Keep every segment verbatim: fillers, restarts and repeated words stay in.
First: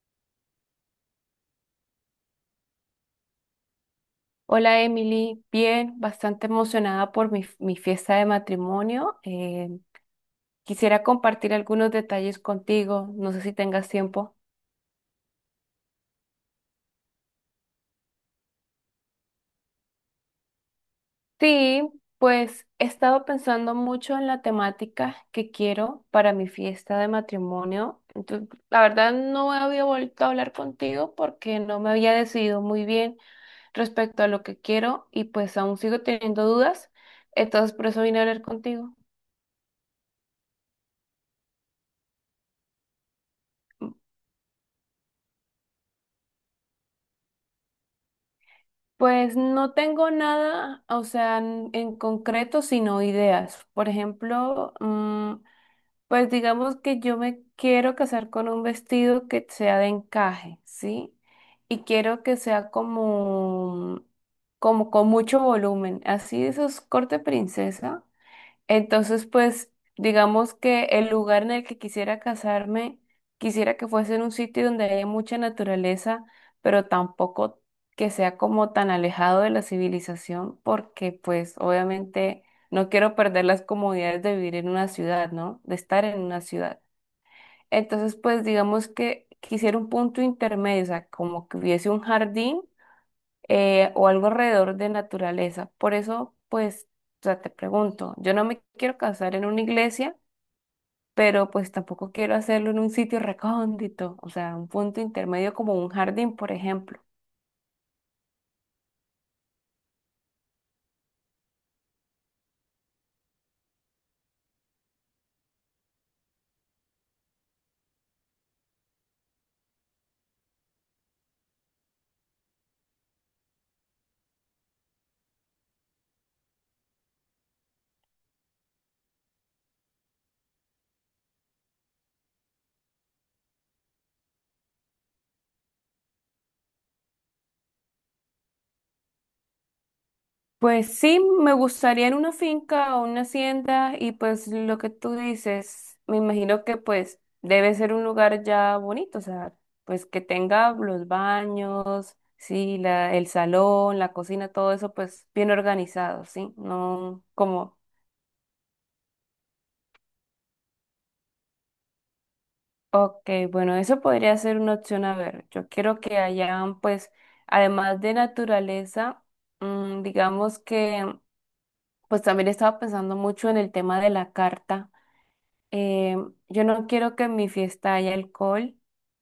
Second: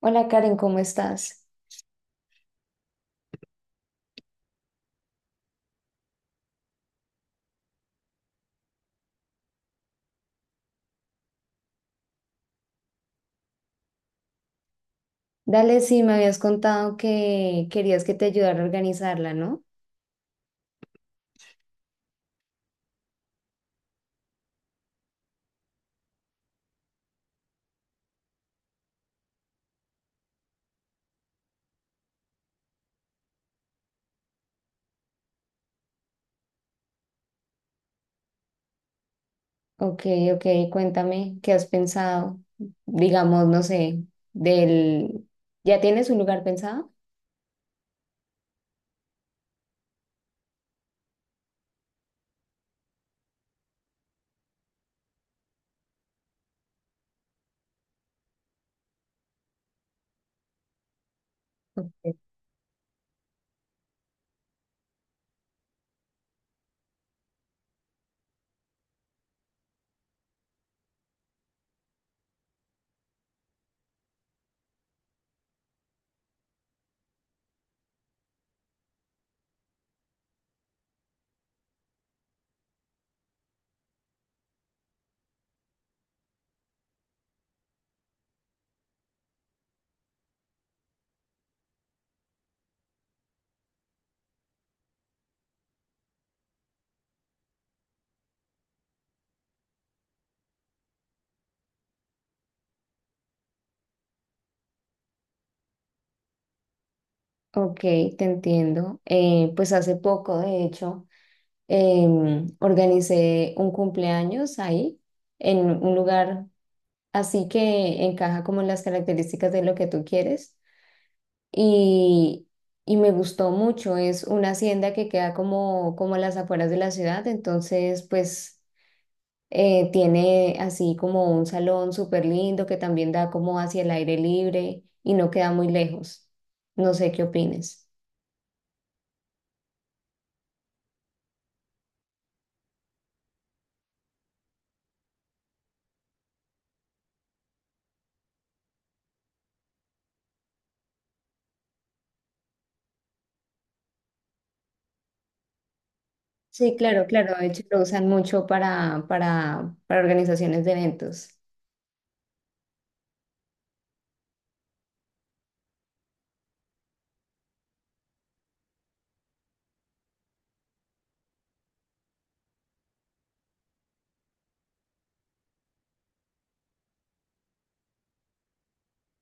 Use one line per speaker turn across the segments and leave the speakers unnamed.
Hola Karen, ¿cómo estás?
Hola Emily, bien, bastante emocionada por mi, mi fiesta de matrimonio. Eh, quisiera compartir algunos detalles contigo, no sé si tengas tiempo.
Dale, sí, me habías contado que querías que te ayudara a organizarla, ¿no?
Sí, pues he estado pensando mucho en la temática que quiero para mi fiesta de matrimonio. Entonces, la verdad no había vuelto a hablar contigo porque no me había decidido muy bien respecto a lo que quiero y pues aún sigo teniendo dudas. Entonces por eso vine a hablar contigo.
Ok, ok, Cuéntame, ¿qué has pensado? Digamos, no sé, del... ¿Ya tienes un lugar pensado?
Pues no tengo nada, o sea, en, en concreto, sino ideas. Por ejemplo, mm, pues digamos que yo me quiero casar con un vestido que sea de encaje, ¿sí? Y
Ok,
quiero que sea como, como con mucho volumen, así de esos corte princesa. Entonces, pues, digamos que el lugar en el que quisiera casarme, quisiera que fuese en un sitio donde haya mucha naturaleza, pero tampoco que sea como tan alejado de la civilización, porque pues obviamente no quiero perder las comodidades de vivir en una ciudad, ¿no? De estar en una ciudad. Entonces, pues, digamos que quisiera un punto intermedio, o sea, como que hubiese un jardín eh, o algo alrededor de naturaleza. Por eso, pues, o sea, te pregunto, yo no me quiero casar en una iglesia, pero pues tampoco quiero hacerlo en un sitio recóndito, o sea, un punto intermedio como un jardín, por ejemplo.
Ok, te entiendo. Eh, pues hace poco, de hecho, em, organicé un cumpleaños ahí, en un lugar así que encaja como en las características de lo que tú quieres. y, y me gustó mucho. Es una hacienda que queda como, como a las afueras de la ciudad, entonces pues eh, tiene así como un salón súper lindo que también da como hacia el aire libre y no queda muy lejos. No sé qué opines.
Pues sí, me gustaría en una finca o una hacienda y pues lo que tú dices, me imagino que pues debe ser un lugar ya bonito, o sea, pues que tenga los baños, sí, la, el salón, la cocina, todo eso pues bien organizado, ¿sí?
Sí, claro,
No
claro. De hecho,
como,
lo usan mucho para, para, para organizaciones de eventos.
ok, bueno, eso podría ser una opción, a ver, yo quiero que hayan pues, además de naturaleza, mm, digamos que pues también estaba pensando mucho en el tema de la carta. eh, yo no quiero que en mi fiesta haya alcohol.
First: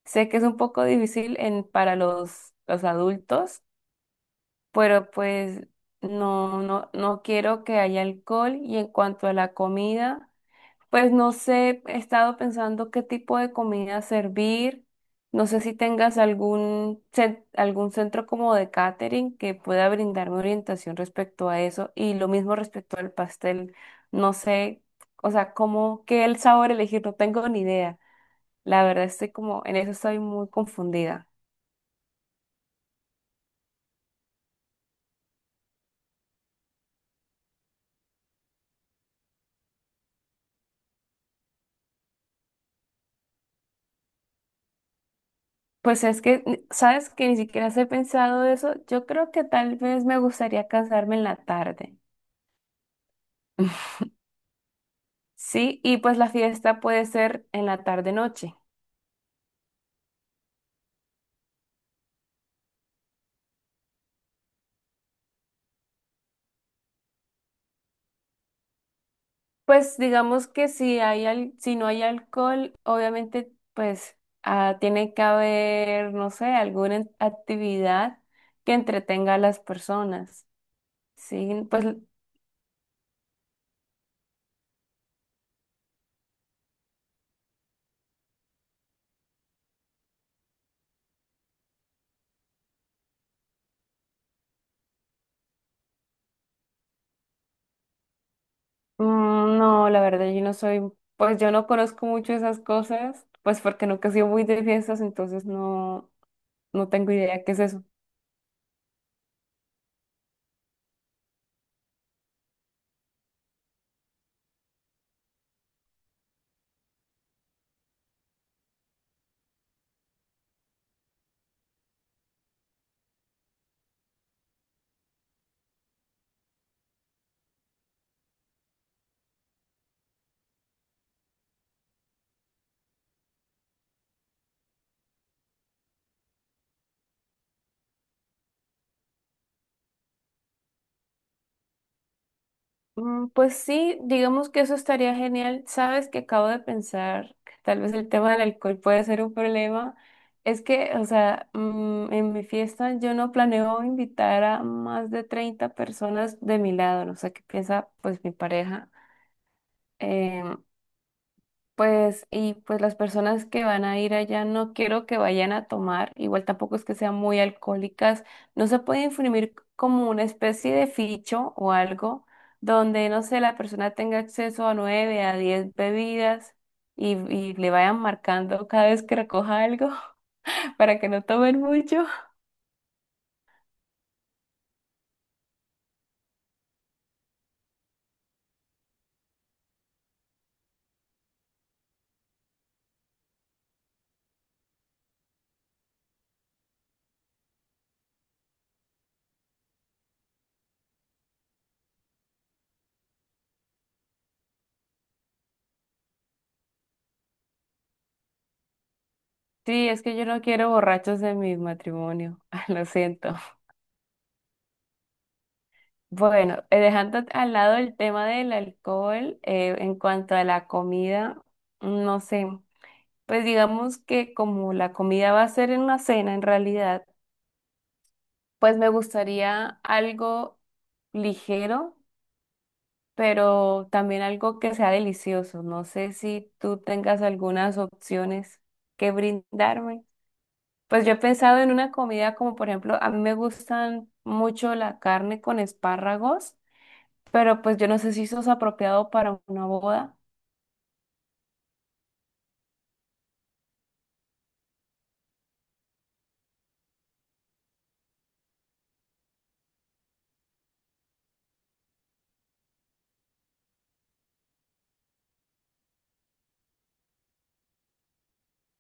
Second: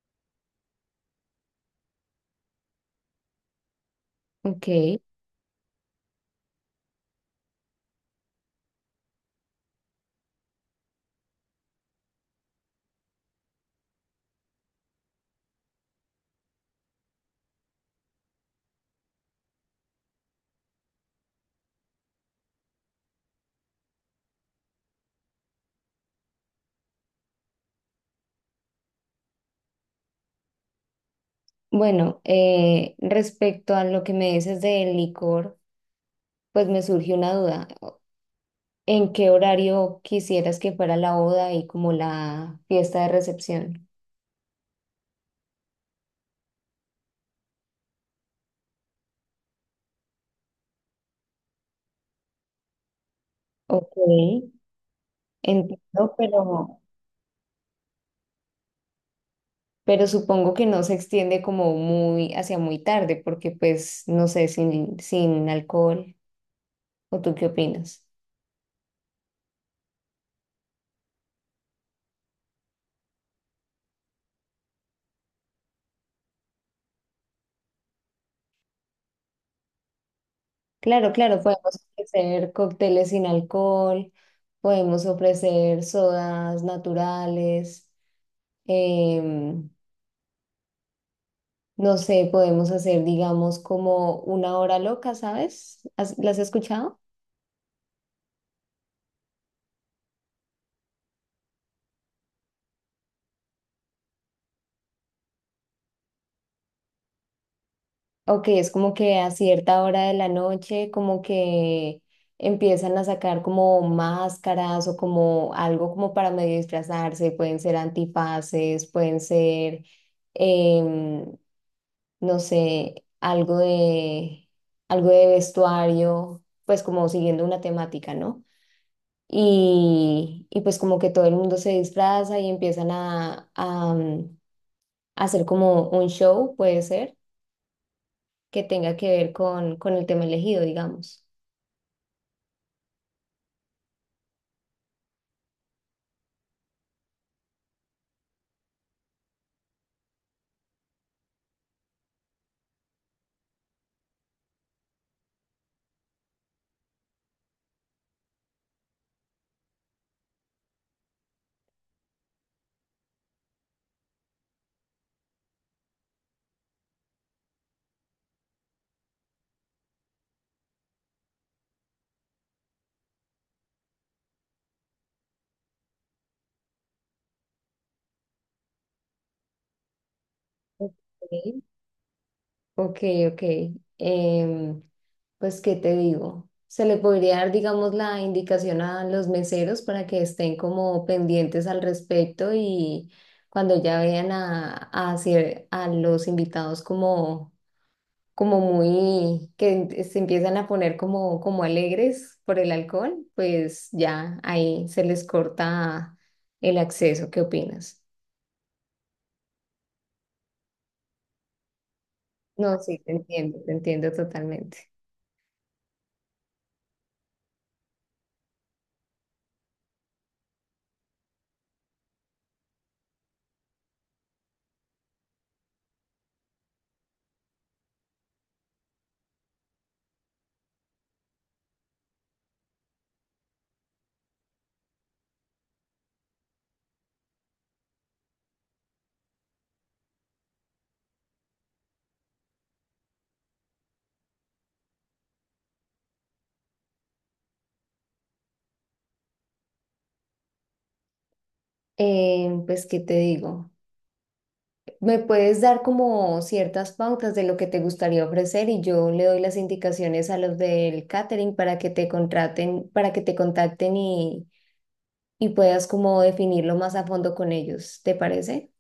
Sé que es un poco difícil en, para los, los adultos,
Ok,
pero pues no, no, no quiero que haya alcohol. Y en cuanto a la comida, pues no sé, he estado pensando qué tipo de comida servir. No sé si tengas algún, cen- algún centro como de catering que pueda brindarme orientación respecto a eso. Y lo mismo respecto al pastel. No sé, o sea, cómo, qué el sabor elegir, no tengo ni idea. La verdad estoy como, en eso estoy muy confundida.
bueno, eh, respecto a lo que me dices del licor, pues me surgió una duda. ¿En qué horario quisieras que fuera la boda y como la fiesta de recepción?
Pues es que, ni- sabes que ni siquiera he pensado eso. Yo creo que tal vez me gustaría cansarme en la tarde.
Ok,
Sí, y
entiendo,
pues la fiesta
pero,
puede ser en la tarde-noche.
pero supongo que no se extiende como muy hacia muy tarde, porque pues no sé, sin, sin alcohol, ¿o tú qué opinas?
Pues digamos que si hay al- si no hay alcohol, obviamente pues ah, tiene que haber, no sé, alguna en- actividad que entretenga a las personas.
Claro, claro,
Sí,
podemos
pues
ofrecer cócteles sin alcohol, podemos ofrecer sodas naturales, em, no sé, podemos hacer, digamos, como una hora loca, ¿sabes? ¿Has- ¿Las has escuchado?
mm, no, la verdad yo no soy, pues yo no conozco mucho esas cosas, pues porque nunca he sido muy de fiestas, entonces no, no tengo idea qué es eso.
Ok, es como que a cierta hora de la noche como que empiezan a sacar como máscaras o como algo como para medio disfrazarse, pueden ser antifaces, pueden ser, em, no sé, algo de, algo de vestuario, pues como siguiendo una temática, ¿no? Y, y pues como que todo el mundo se disfraza y empiezan a, a mm, hacer como un show, puede ser que tenga que ver con, con el tema elegido, digamos.
Mm, pues sí, digamos que eso estaría genial. Sabes que acabo de pensar que tal vez el tema del alcohol puede ser un problema. Es que, o sea, mm, en mi fiesta yo no planeo invitar a más de treinta personas de mi lado, no sé qué piensa pues mi pareja. Em, pues, y pues las personas que van a ir allá no quiero que vayan a tomar, igual tampoco es que sean muy alcohólicas, no se puede imprimir como una especie de ficho o algo donde, no sé, la persona tenga acceso a nueve, a diez bebidas y, y le vayan marcando cada vez que recoja algo para que no
Ok.
tomen mucho.
Ok, ok. Em, pues, ¿qué te digo? Se le podría dar, digamos, la indicación a los meseros para que estén como pendientes al respecto y cuando ya vean a, a, cier- a los invitados como, como muy, que se empiezan a poner como, como alegres por el alcohol, pues ya ahí se les corta el acceso. ¿Qué opinas?
Sí, es que yo no quiero borrachos en mi matrimonio,
No,
lo
sí, te
siento.
entiendo, te entiendo totalmente.
Bueno, eh, dejando al lado el tema del alcohol, eh, en cuanto a la comida, no sé, pues digamos que como la comida va a ser en una cena en realidad, pues me gustaría algo ligero, pero también algo que sea delicioso. No sé si tú tengas algunas opciones que brindarme. Pues yo he pensado en una comida como por ejemplo, a mí me gustan mucho la carne con espárragos. Pero pues yo no sé si eso es apropiado para una boda.
Eh, pues, ¿qué te digo? Me puedes dar como ciertas pautas de lo que te gustaría ofrecer y yo le doy las indicaciones a los del catering para que te contraten, para que te contacten y, y puedas como definirlo más a fondo con ellos. ¿Te parece?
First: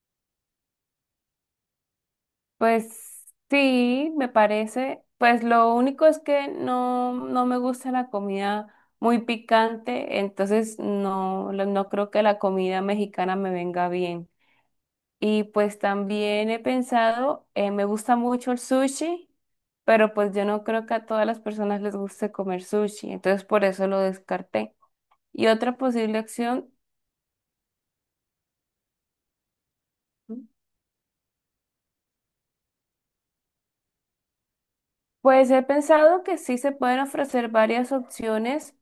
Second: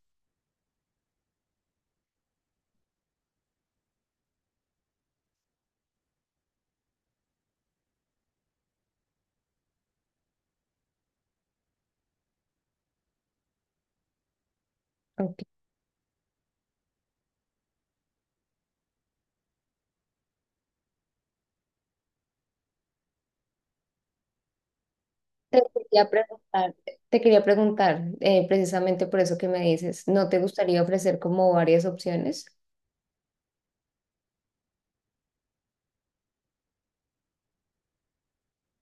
Pues sí, me parece. Pues lo único es que no, no me gusta la comida muy picante, entonces no, la- no creo que la comida mexicana me venga bien.
Ok.
Y pues también he pensado, eh, me gusta mucho el sushi, pero pues yo no creo que a todas las personas les guste comer sushi, entonces por eso lo descarté. Y
Te
otra
quería
posible opción.
preguntar, Te quería preguntar, eh, precisamente por eso que me dices, ¿no te gustaría ofrecer como varias opciones?
Pues he pensado que sí se pueden ofrecer varias opciones,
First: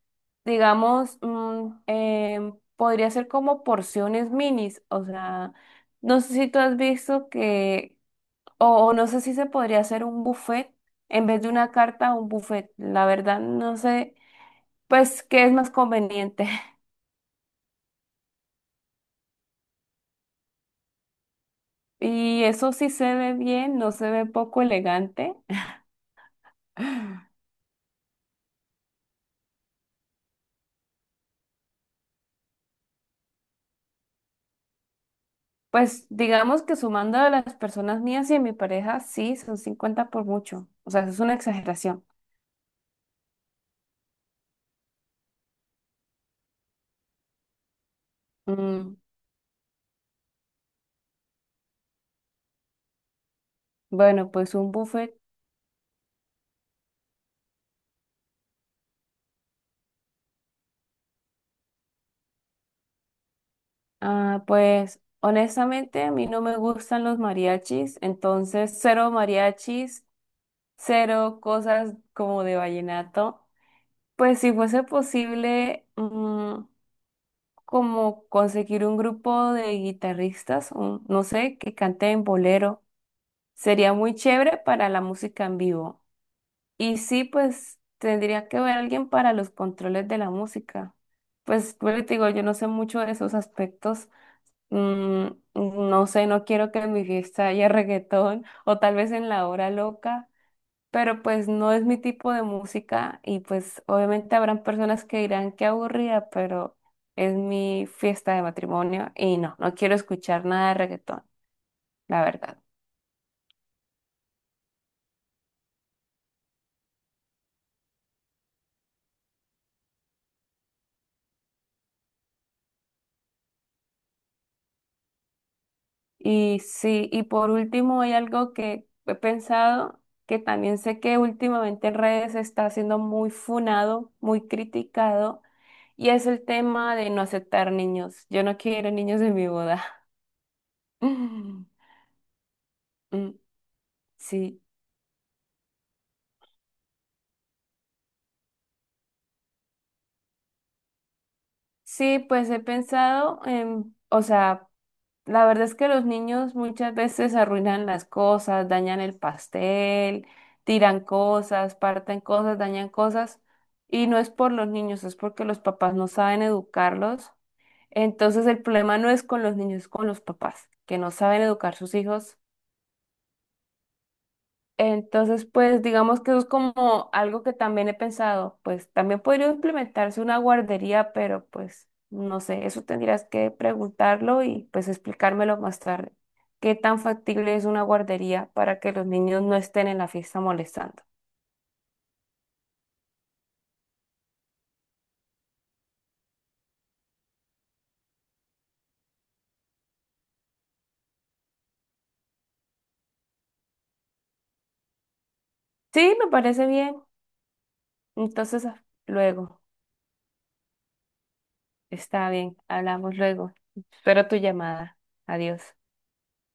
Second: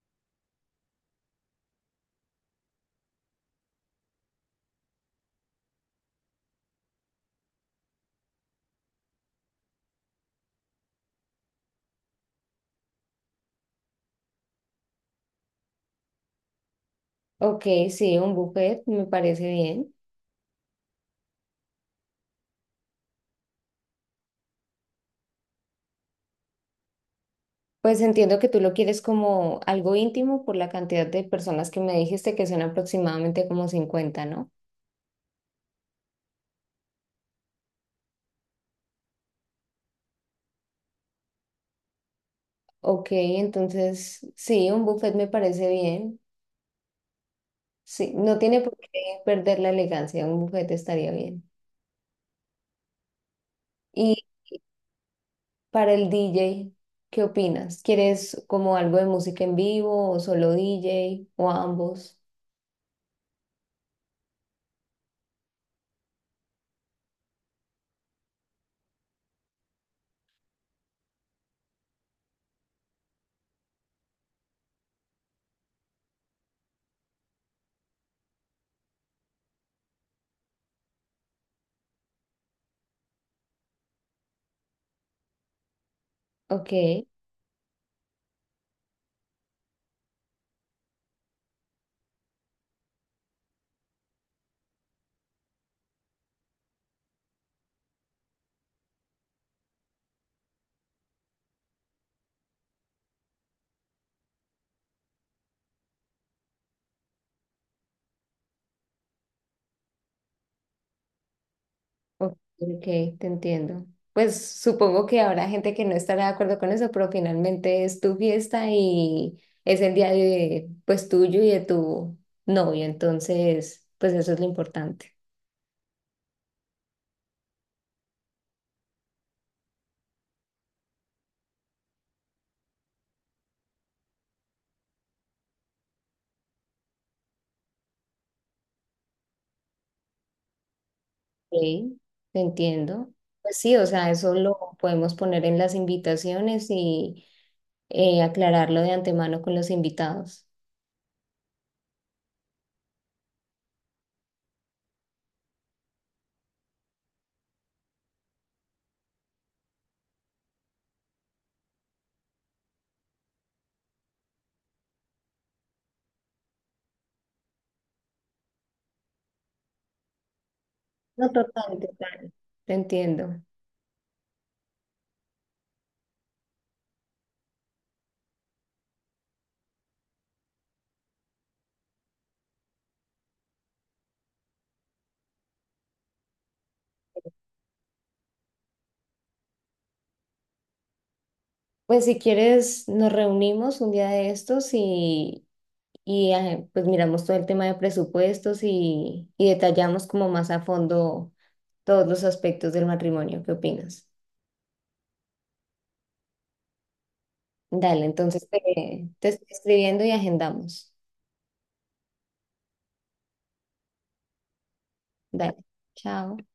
digamos, mm, em, podría ser como porciones minis, o sea, no sé si tú has visto que, o, o no sé si se podría hacer un buffet en vez de una carta, un buffet, la verdad no sé, pues qué es más conveniente.
Ok, sí, un buffet me parece bien.
Y eso sí se ve bien, no se ve poco elegante.
Pues entiendo que tú lo quieres como algo íntimo por la cantidad de personas que me dijiste que son aproximadamente como cincuenta, ¿no?
Pues digamos que sumando a las personas mías y a mi pareja, sí, son cincuenta por mucho. O sea, eso es una exageración.
Ok, entonces sí, un buffet me parece bien. Sí, no tiene por
Mm,
qué perder la elegancia, un buffet estaría bien. Y
bueno, pues un buffet.
para el D J, ¿qué opinas? ¿Quieres como algo de música en vivo o solo D J o ambos?
Ah, pues honestamente a mí no me gustan los mariachis, entonces cero mariachis, cero cosas como de vallenato. Pues si fuese posible, mm, como conseguir un grupo de guitarristas, un- no sé, que canten bolero, sería muy chévere para la música en vivo. Y
Ok.
sí, pues tendría que ver a alguien para los controles de la música. Pues, pues te digo, yo no sé mucho de esos aspectos. Mm, no sé, no quiero que en mi fiesta haya reggaetón o tal vez en la hora loca, pero pues no es mi tipo de música y pues obviamente habrán personas que dirán que aburrida, pero es mi fiesta de matrimonio y no, no quiero escuchar nada de reggaetón, la
Ok,
verdad.
ok, te entiendo. Pues supongo que habrá gente que no estará de acuerdo con eso, pero finalmente es tu fiesta y es el día de, pues tuyo y de tu novio, entonces, pues eso es lo importante.
Y sí, y por último hay algo que he pensado, que también sé que últimamente en redes está siendo muy funado, muy criticado, y es el tema de no aceptar niños. Yo no quiero niños en mi boda.
Ok, te entiendo.
Mm,
Pues sí, o sea, eso lo
sí,
podemos poner en las invitaciones y eh, aclararlo de antemano con los invitados.
sí, pues he pensado en, o sea, la verdad es que los niños muchas veces arruinan las cosas, dañan el pastel, tiran cosas, parten cosas, dañan cosas. Y no es por los niños, es porque los papás no saben educarlos. Entonces el problema no es con los niños, es con los papás, que no
No,
saben educar
total,
sus
total.
hijos.
Te entiendo.
Entonces, pues digamos que eso es como algo que también he pensado, pues también podría implementarse una guardería, pero pues no sé, eso tendrías que preguntarlo y pues explicármelo más tarde. ¿Qué tan factible es una guardería para que los niños no estén en la fiesta molestando?
Pues si quieres, nos reunimos un día de estos y y eh, pues miramos todo el tema de presupuestos y, y detallamos como más a fondo todos los aspectos del matrimonio. ¿Qué opinas?
Sí, me parece bien.
Dale, entonces te,
Entonces, ah,
te estoy
luego,
escribiendo y agendamos.
está bien, hablamos luego. Espero tu llamada.
Dale,
Adiós.
chao.